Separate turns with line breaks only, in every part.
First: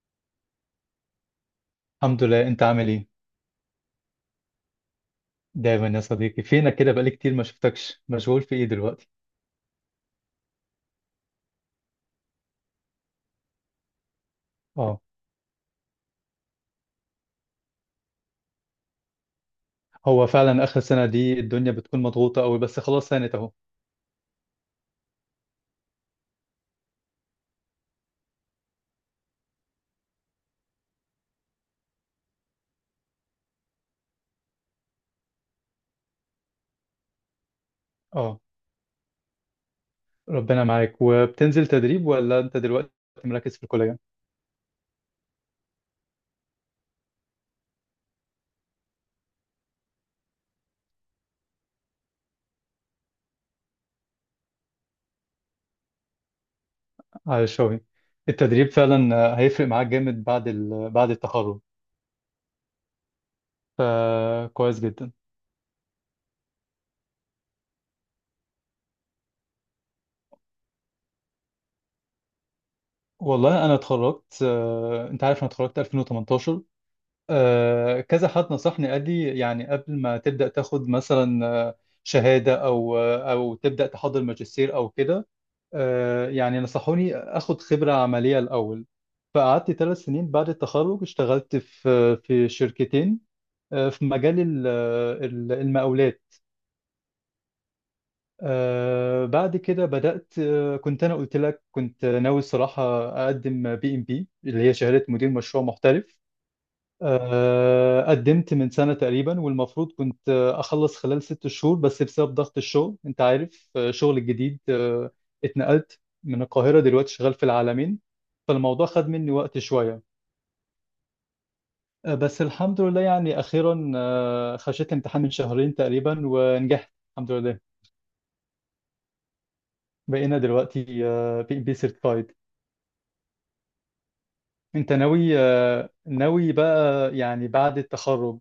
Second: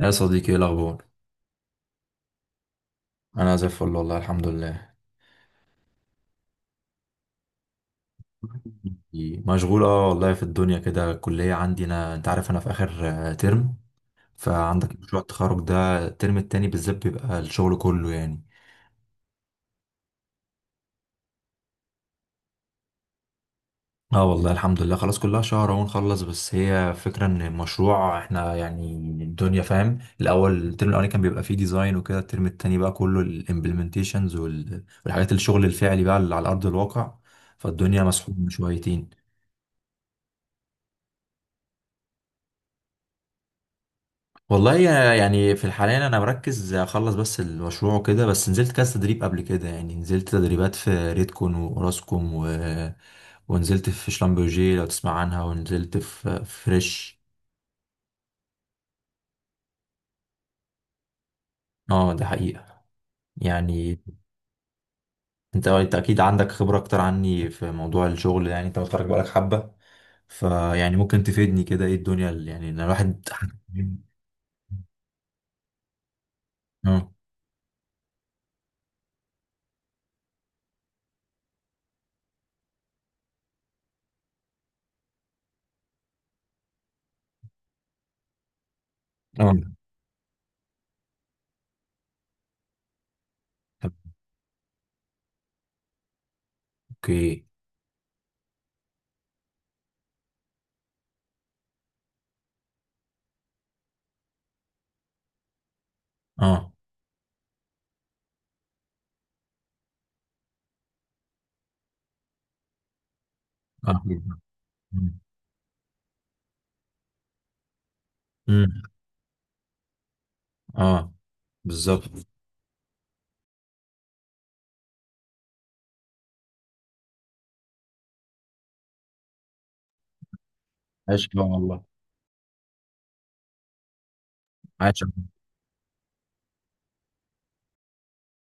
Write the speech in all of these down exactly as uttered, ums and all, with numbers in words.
يا صديقي، ايه الاخبار؟
الحمد لله، انت عامل ايه؟
انا زي الفل، والله الحمد لله.
دايما يا صديقي فينك كده، بقالي كتير ما شفتكش. مشغول في ايه دلوقتي؟
مشغول، اه، والله، في الدنيا كده. الكليه عندي، انا انت عارف انا في اخر آه، ترم. فعندك
اه.
مشروع التخرج ده، الترم التاني بالذات بيبقى الشغل كله، يعني.
هو فعلا اخر سنة دي الدنيا بتكون مضغوطة قوي، بس خلاص سانت اهو.
اه، والله الحمد لله، خلاص كلها شهر اهو نخلص. بس هي فكرة ان المشروع احنا، يعني الدنيا، فاهم؟ الاول، الترم الاولاني كان بيبقى فيه ديزاين وكده، الترم التاني بقى كله الامبلمنتيشنز والحاجات، الشغل الفعلي بقى اللي على ارض الواقع. فالدنيا
اه.
مسحوبة شويتين.
ربنا معاك. وبتنزل تدريب ولا انت دلوقتي مركز في الكلية
والله يا- يعني في الحالية أنا مركز أخلص بس المشروع وكده، بس نزلت كذا تدريب قبل كده، يعني نزلت تدريبات في ريدكون وراسكوم و... ونزلت في شلمبرجي لو تسمع عنها، ونزلت في في فريش.
على الشغل؟ التدريب فعلا آه، هيفرق معاك جامد بعد ال... بعد التخرج.
اه، ده حقيقة، يعني.
فكويس جدا.
انت آه، انت اكيد عندك خبرة اكتر عني في موضوع الشغل، يعني انت متخرج بقالك حبة. فيعني ممكن تفيدني كده، ايه الدنيا اللي يعني إن الواحد.
والله انا اتخرجت، آه، انت عارف انا اتخرجت ألفين وتمنتاشر.
اه،
آه، كذا حد نصحني قال لي يعني قبل ما تبدأ تاخد مثلا آه، شهادة، أو آه، أو تبدأ تحضر ماجستير أو كده. آه، يعني نصحوني أخد خبرة عملية الأول.
اه،
فقعدت ثلاث سنين بعد التخرج، اشتغلت في في شركتين. آه،
طب
في مجال ال- آه، ال- المقاولات.
اوكي.
آه، بعد كده بدأت، آه، كنت أنا قلت لك كنت ناوي الصراحة أقدم بي إم بي، اللي هي شهادة مدير مشروع محترف.
اه،
آه، قدمت من سنة تقريبا، والمفروض كنت آه، أخلص خلال ست شهور، بس بسبب ضغط الشغل أنت عارف، آه،
اه.
شغل الجديد، آه،
مم.
اتنقلت من القاهرة، دلوقتي شغال في العالمين،
مم.
فالموضوع خد مني وقت شوية.
اه،
آه،
بالظبط.
بس الحمد لله يعني أخيرا آه، خشيت امتحان من شهرين تقريبا ونجحت الحمد لله. بقينا دلوقتي بي
عاش. لا
ام بي
والله.
سيرتيفايد. أنت
عاش.
ناوي آه، ناوي بقى يعني بعد التخرج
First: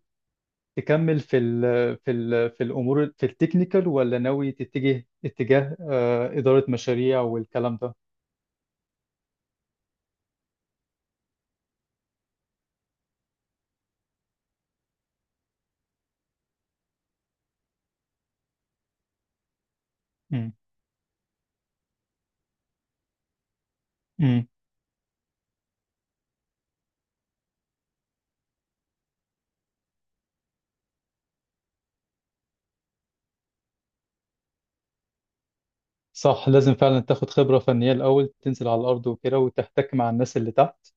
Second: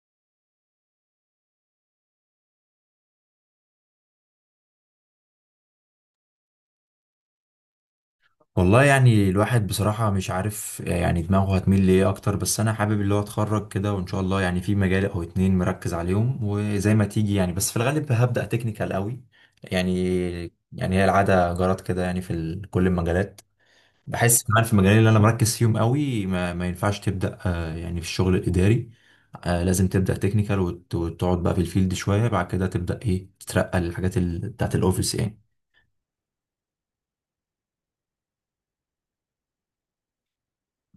تكمل في ال في ال في الامور في التكنيكال، ولا ناوي تتجه اتجاه آه، اداره مشاريع والكلام ده؟
والله يعني الواحد بصراحة مش عارف يعني دماغه هتميل لإيه أكتر، بس أنا حابب اللي هو أتخرج كده، وإن شاء الله يعني في مجال أو اتنين مركز عليهم، وزي ما تيجي يعني، بس في الغالب هبدأ تكنيكال قوي، يعني.
مم.
يعني هي العادة جرت كده، يعني في ال- كل المجالات. بحس
مم.
كمان في المجالين اللي أنا مركز فيهم قوي ما, ما ينفعش تبدأ، آه، يعني، في الشغل الإداري. آه، لازم تبدأ تكنيكال وت- وتقعد بقى في الفيلد شوية، بعد كده تبدأ إيه تترقى للحاجات ال- بتاعت الأوفيس، يعني.
صح، لازم فعلا تاخد خبره فنيه الاول، تنزل على الارض وكده وتحتك مع الناس اللي تحت.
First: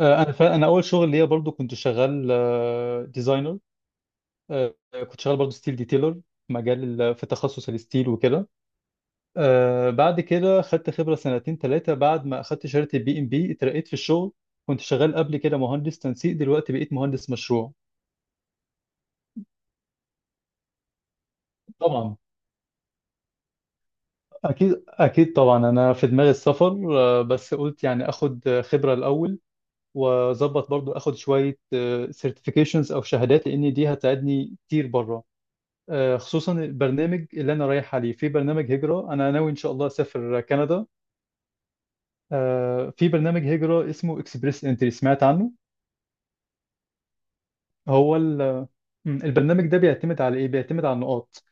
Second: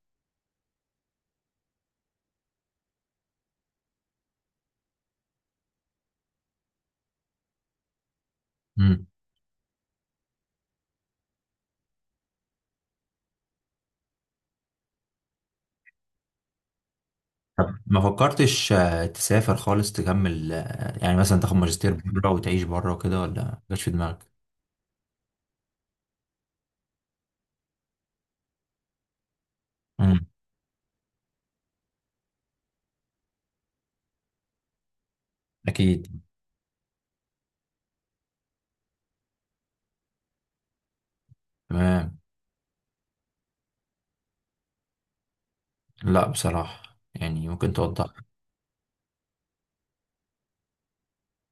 آه، انا فعلا، انا اول شغل ليا برضو كنت شغال ديزاينر. كنت شغال برضو ستيل ديتيلر في مجال ال- في تخصص الستيل وكده.
امم.
آه، بعد كده خدت خبره سنتين ثلاثه، بعد ما اخدت شهاده البي ام بي، اترقيت في الشغل. كنت شغال قبل كده مهندس تنسيق، دلوقتي بقيت مهندس مشروع.
طب ما فكرتش آه، تسافر خالص تكمل، آه، يعني مثلا تاخد ماجستير
طبعا.
بره وتعيش بره وكده، ولا ما جاتش في دماغك؟
اكيد اكيد، طبعا انا في دماغي السفر، آه، بس قلت يعني اخد آه، خبره الاول،
امم،
واظبط برضو اخد شويه سيرتيفيكيشنز او شهادات، لان دي هتساعدني كتير بره. آه،
اكيد،
خصوصا البرنامج اللي انا رايح عليه، في برنامج هجره انا ناوي ان شاء الله اسافر كندا.
تمام.
آه، في برنامج هجره اسمه اكسبريس انتري، سمعت عنه؟
لا بصراحة، يعني ممكن توضح
هو ال- آه، البرنامج ده بيعتمد على ايه؟ بيعتمد على النقاط.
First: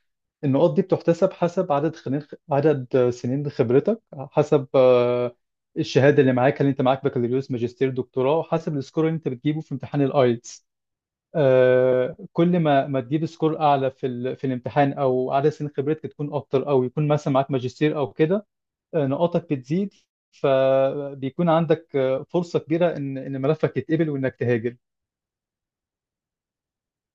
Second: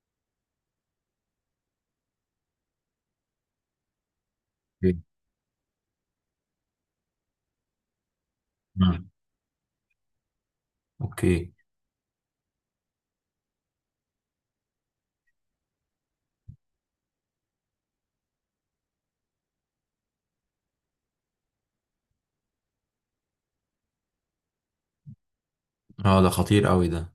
النقاط دي بتحتسب حسب عدد خنين عدد سنين خبرتك، حسب
لي؟
آه، الشهاده اللي معاك، هل انت معاك بكالوريوس ماجستير دكتوراه، وحسب السكور
مم.
اللي انت بتجيبه في امتحان الايلتس.
اوكي.
آه، كل ما ما تجيب سكور اعلى في ال... في الامتحان، او عدد سنين خبرتك تكون اكتر، او يكون مثلا معاك ماجستير او كده، آه، نقاطك بتزيد. فبيكون عندك آه، فرصه كبيره ان ان ملفك يتقبل، وانك تهاجر.
اه، ده خطير قوي ده.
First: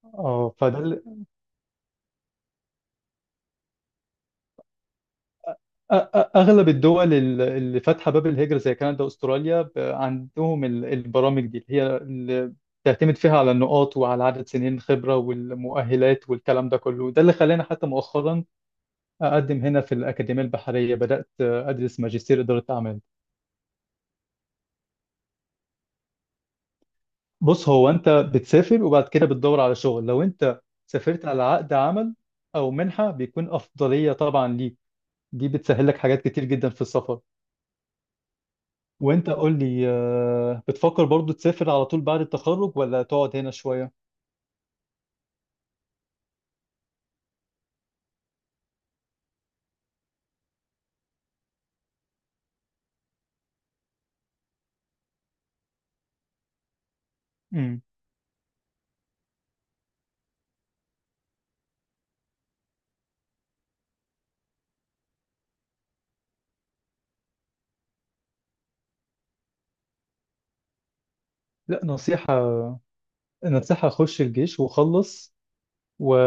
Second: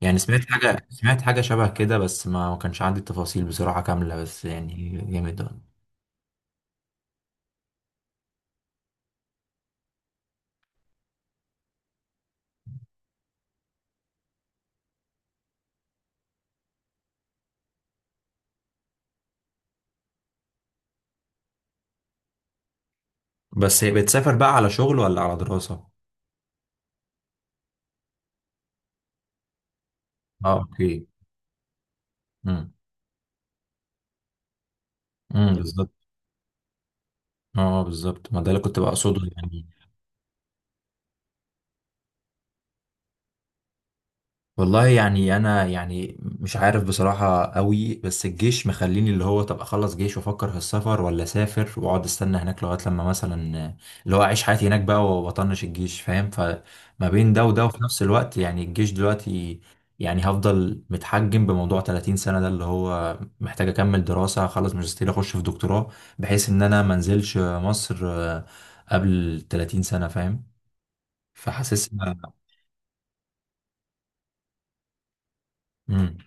يعني سمعت
اه
حاجة،
فده
سمعت حاجة شبه كده، بس ما ما كانش عندي التفاصيل بصراحة كاملة، بس يعني جامد ده.
أ- أ- اغلب الدول ال- اللي فاتحه باب الهجره زي كندا واستراليا، ب- عندهم ال- البرامج دي، اللي هي اللي بتعتمد فيها على النقاط وعلى عدد سنين خبره والمؤهلات والكلام ده كله. ده اللي خلاني حتى مؤخرا اقدم هنا في الاكاديميه البحريه، بدات ادرس ماجستير اداره اعمال.
بس هي بتسافر بقى على شغل ولا على دراسة؟
بص، هو انت بتسافر وبعد كده بتدور على شغل. لو
اه،
انت
اوكي.
سافرت على عقد عمل او
امم.
منحه بيكون افضليه طبعا ليك، دي
امم،
بتسهل
بالظبط.
لك حاجات كتير جدا في السفر.
اه، بالظبط، ما ده اللي كنت بقصده،
وانت قول
يعني.
لي، آه، بتفكر برضو تسافر على طول بعد التخرج ولا تقعد هنا شوية؟
والله يعني انا يعني مش عارف بصراحة قوي، بس الجيش مخليني، اللي هو طب اخلص جيش وافكر في السفر، ولا اسافر واقعد استنى هناك لغاية لما مثلا اللي هو اعيش حياتي هناك بقى واطنش الجيش، فاهم؟ فما بين ده وده، وفي
امم
نفس الوقت يعني الجيش دلوقتي، يعني هفضل متحجم بموضوع 30 سنة ده، اللي هو محتاج اكمل دراسة، اخلص ماجستير، اخش في دكتوراه، بحيث ان انا منزلش مصر آه، قبل 30 سنة، فاهم؟
لا،
فحاسس
نصيحة،
إن-
نصيحة خش الجيش وخلص، و...
مم.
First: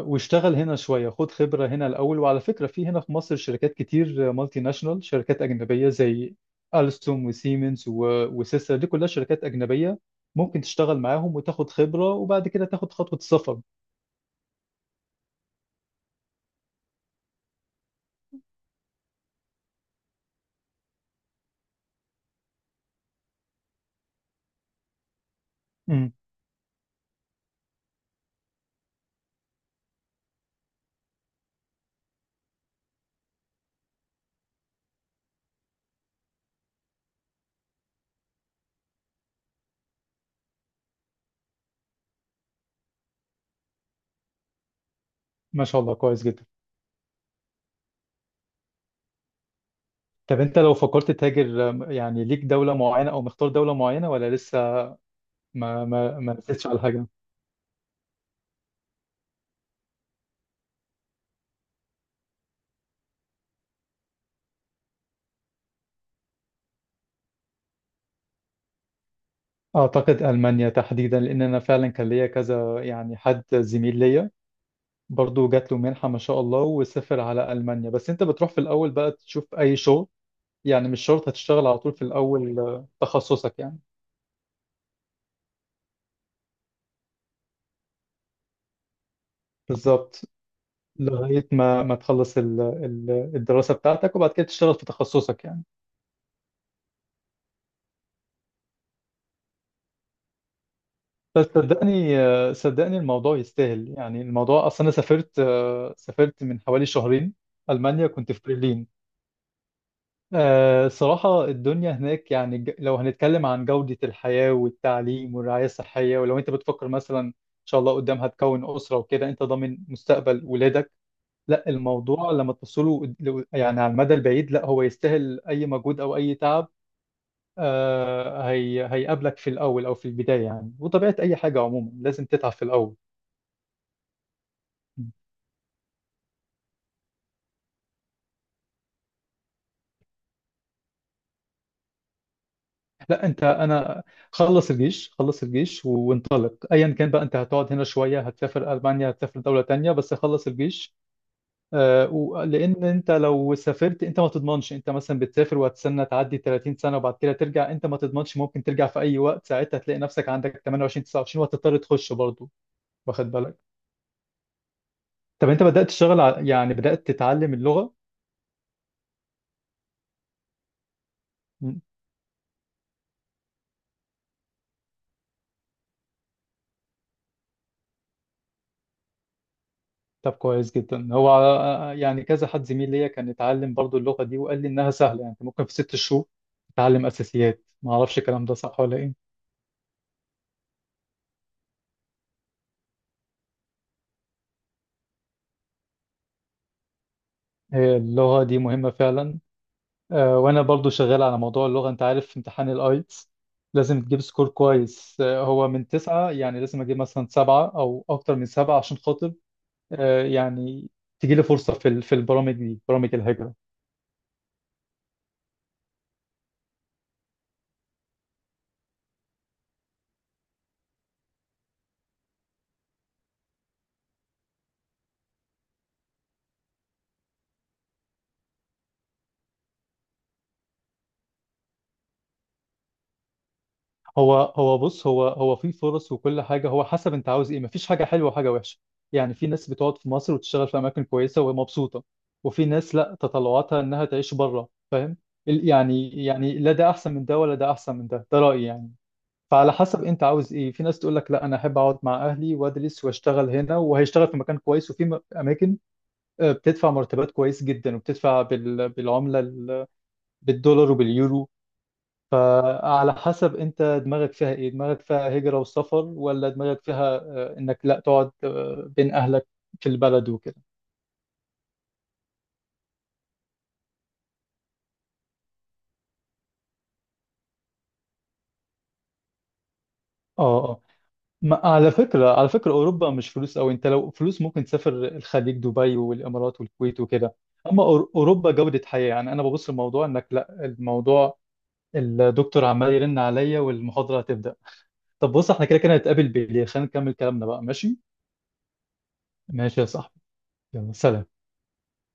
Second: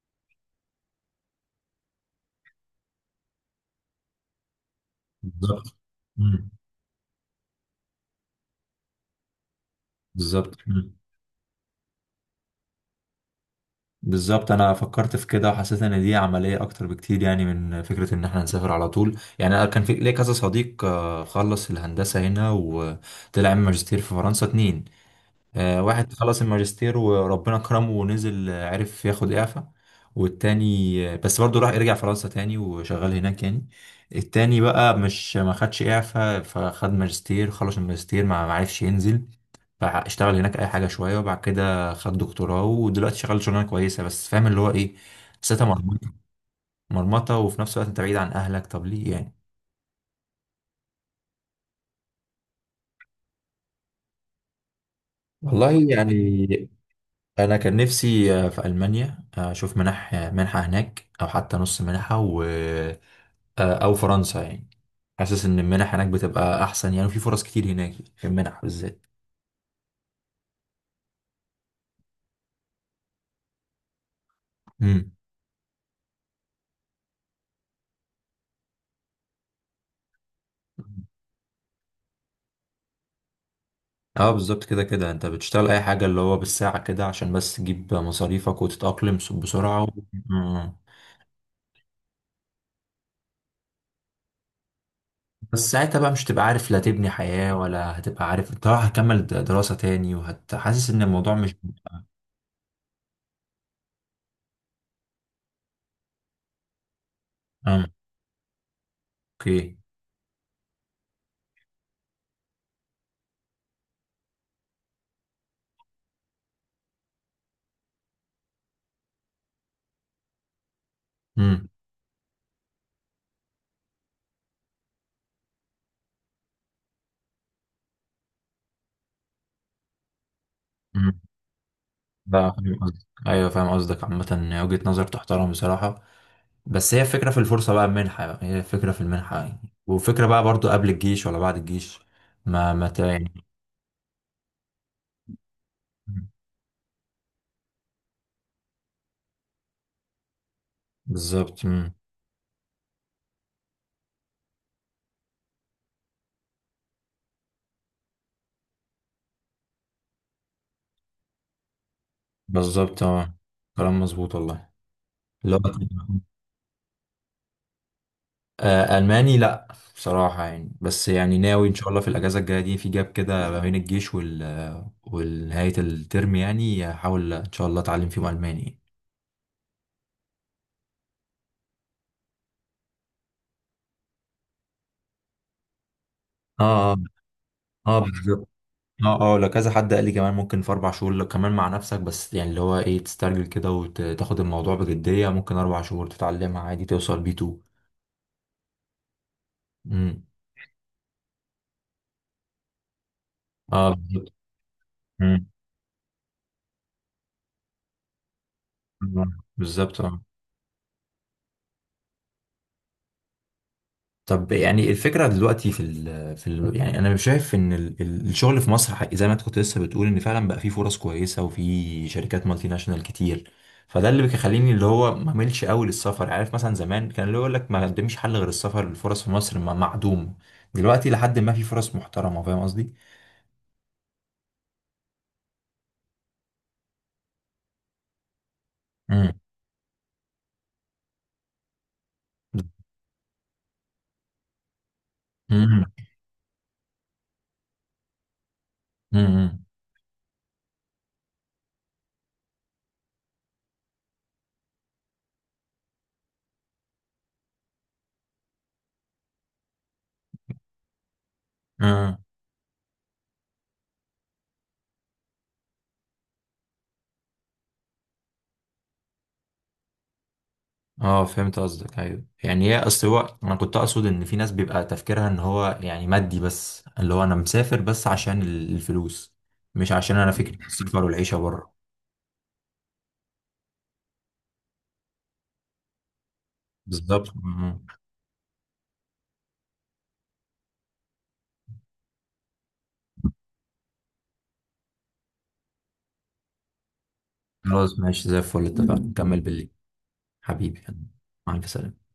واشتغل هنا شوية، خد خبرة هنا الأول. وعلى فكرة في هنا في مصر شركات كتير مالتي ناشونال، شركات
بالظبط.
أجنبية زي ألستوم وسيمنز و... وسيسر، دي كلها شركات أجنبية،
بالظبط.
ممكن
مم.
تشتغل معاهم وتاخد خبرة وبعد كده تاخد خطوة السفر.
بالظبط، انا فكرت في كده وحسيت ان دي عمليه اكتر بكتير، يعني من فكره ان احنا نسافر على طول. يعني انا كان في ليا كذا صديق آه، خلص الهندسه هنا وطلع عمل ماجستير في فرنسا، اتنين. آه،
امم
واحد خلص الماجستير وربنا كرمه ونزل، آه، عرف ياخد اعفاء. والتاني آه، بس برضه راح رجع فرنسا تاني وشغال هناك، يعني. التاني بقى، مش ما خدش اعفاء، فخد ماجستير، خلص الماجستير ما ما عرفش ينزل، فاشتغل هناك اي حاجه شويه، وبعد كده خد دكتوراه، ودلوقتي شغال شغلانه كويسه، بس فاهم اللي هو ايه؟ حسيتها
ما شاء الله،
مرمطه.
كويس جدا.
مرمطه، وفي نفس الوقت انت بعيد عن اهلك، طب ليه يعني؟
طب انت لو فكرت تهاجر، آم، يعني ليك دولة معينة او مختار دولة معينة ولا لسه ما
والله
ما ما رسيتش
يعني
على حاجة؟
انا كان نفسي آه، في المانيا، آه، اشوف منح، آه، منحه هناك، او حتى نص منحه، و آه، او فرنسا، يعني. حاسس ان المنح هناك بتبقى احسن، يعني، وفي فرص كتير هناك في المنح بالذات.
اعتقد المانيا تحديدا، لان انا فعلا كان ليا كذا يعني حد زميل ليا
امم.
برضو جات له منحة ما شاء الله وسافر على المانيا. بس انت بتروح في الاول بقى تشوف اي شغل، يعني مش شرط هتشتغل على طول في الاول آه، تخصصك يعني.
اه، بالظبط، كده كده انت بتشتغل اي حاجه اللي هو بالساعه كده عشان بس تجيب مصاريفك وتتاقلم بسرعه. و...
بالظبط، لغاية ما ما تخلص ال- ال- الدراسة بتاعتك، وبعد كده تشتغل في تخصصك يعني.
بس ساعتها بقى مش هتبقى عارف لا تبني حياة، ولا هتبقى عارف انت رايح هتكمل د- دراسة تاني، وهتحسس ان الموضوع
بس
مش.
صدقني، صدقني، الموضوع يستاهل. يعني الموضوع اصلا انا سافرت آه، سافرت من حوالي شهرين
اه،
المانيا، كنت في برلين.
اوكي.
آه، صراحة الدنيا هناك يعني، ج- لو هنتكلم عن جودة الحياة والتعليم والرعاية الصحية، ولو انت بتفكر مثلا ان شاء الله قدام هتكون أسرة وكده، انت ضامن مستقبل ولادك.
امم.
لا، الموضوع لما تبصله قد- لو- يعني على المدى البعيد، لا هو يستاهل اي مجهود او اي تعب. آه، هي هيقابلك في الاول او في البداية يعني، وطبيعة
امم.
اي حاجة عموما لازم
لا
تتعب في
فاهم قصدك،
الاول.
ايوه فاهم قصدك. عامة وجهة نظر تحترم بصراحة. بس هي الفكرة في الفرصة بقى، المنحة بقى. هي الفكرة في المنحة، يعني. وفكرة بقى برضو قبل الجيش ولا بعد الجيش، ما ما ت-
لا
يعني.
انت انا خلص الجيش، خلص الجيش و- وانطلق ايا كان بقى. انت هتقعد هنا شويه، هتسافر المانيا، هتسافر دوله تانية، بس خلص الجيش.
بالظبط. امم.
آه، و- لان انت لو سافرت، انت ما تضمنش، انت مثلا بتسافر وهتستنى تعدي تلاتين سنه وبعد كده ترجع، انت ما تضمنش، ممكن ترجع في اي وقت، ساعتها تلاقي نفسك عندك تمنية وعشرين تسعة وعشرين وهتضطر تخش برضه.
بالظبط،
واخد
اه.
بالك؟
كلام مظبوط والله.
طب
لا،
انت بدات تشتغل ع- يعني بدات تتعلم اللغه؟
آه، ألماني لأ، بصراحة يعني، بس يعني ناوي إن شاء الله في الأجازة الجاية دي، في جاب كده ما بين الجيش وال والنهاية الترم، يعني هحاول إن شاء الله أتعلم فيهم ألماني.
طب كويس جدا. هو آه، يعني كذا حد زميل ليا كان اتعلم برضو اللغة دي، وقال لي انها سهلة، يعني انت ممكن في ست شهور
اه، اه.
تتعلم اساسيات، ما
آه،
اعرفش الكلام
بالظبط.
ده صح ولا ايه.
اه، اه. لو كذا حد قال لي كمان ممكن في أربع شهور، لو كمان مع نفسك بس يعني اللي هو إيه تسترجل كده وتاخد الموضوع بجدية، ممكن أربع شهور تتعلمها عادي، توصل بي 2.
هي اللغة دي مهمة فعلا.
امم.
آه، وانا برضو شغال على موضوع اللغة، انت عارف في امتحان الايتس
اه،
لازم تجيب
بالظبط.
سكور كويس، آه،
مم.
هو من تسعة، يعني لازم اجيب مثلا سبعة او اكتر من سبعة عشان
آه،
خاطر
بالظبط، اه.
آه، يعني تجيلي فرصة في ال- في البرامج دي، برامج الهجرة.
طب يعني الفكرة دلوقتي، في ال في ال يعني أنا شايف إن ال- ال- الشغل في مصر حق- زي ما أنت كنت لسه بتقول إن فعلا بقى فيه فرص كويسة، وفي شركات مالتي ناشونال كتير. فده اللي بيخليني اللي هو ما أميلش قوي للسفر. عارف مثلا زمان كان اللي يقول لك ما قدمش حل غير السفر، الفرص في مصر م- معدوم. دلوقتي لحد ما في فرص محترمة، فاهم قصدي؟
هو هو بص، هو هو في فرص. وكل حاجه هو حسب انت عاوز ايه، مفيش حاجه حلوه وحاجه وحشه. يعني
امم.
في ناس بتقعد في مصر وتشتغل في اماكن كويسه ومبسوطه، وفي ناس لا، تطلعاتها انها تعيش بره، فاهم. ال-
امم.
يعني يعني لا ده احسن من ده ولا ده احسن من ده، ده رايي يعني. فعلى حسب انت عاوز ايه. في ناس تقول لك لا، انا احب اقعد مع اهلي وادرس واشتغل هنا، وهيشتغل في مكان كويس، وفي م- اماكن آه، بتدفع مرتبات كويس جدا، وبتدفع بال- بالعمله ال- بالدولار وباليورو.
امم.
فعلى حسب انت دماغك فيها ايه، دماغك فيها هجرة وسفر، ولا دماغك فيها آه، انك لا تقعد آه، بين اهلك في البلد وكده.
اه، فهمت قصدك. ايوه يعني، هي اصل هو انا كنت اقصد ان في ناس بيبقى تفكيرها ان هو يعني مادي بس، اللي هو انا مسافر بس عشان ال- الفلوس، مش عشان انا
اه
فكرة
اه.
السفر والعيشة
ما-
بره.
على فكرة، على فكرة اوروبا مش فلوس قوي، انت لو فلوس ممكن تسافر الخليج، دبي والامارات والكويت
بالظبط.
وكده.
مم.
اما أور- اوروبا جودة حياة. يعني انا ببص الموضوع انك لا الموضوع. الدكتور عمال يرن عليا والمحاضرة هتبدأ. طب بص، احنا كده كده هنتقابل بالليل، خلينا نكمل كلامنا بقى،
خلاص
ماشي؟
ماشي، زي الفل، اتفقنا نكمل بالليل.
ماشي يا صاحبي،
حبيبي.
يلا سلام.
مع الف سلامة.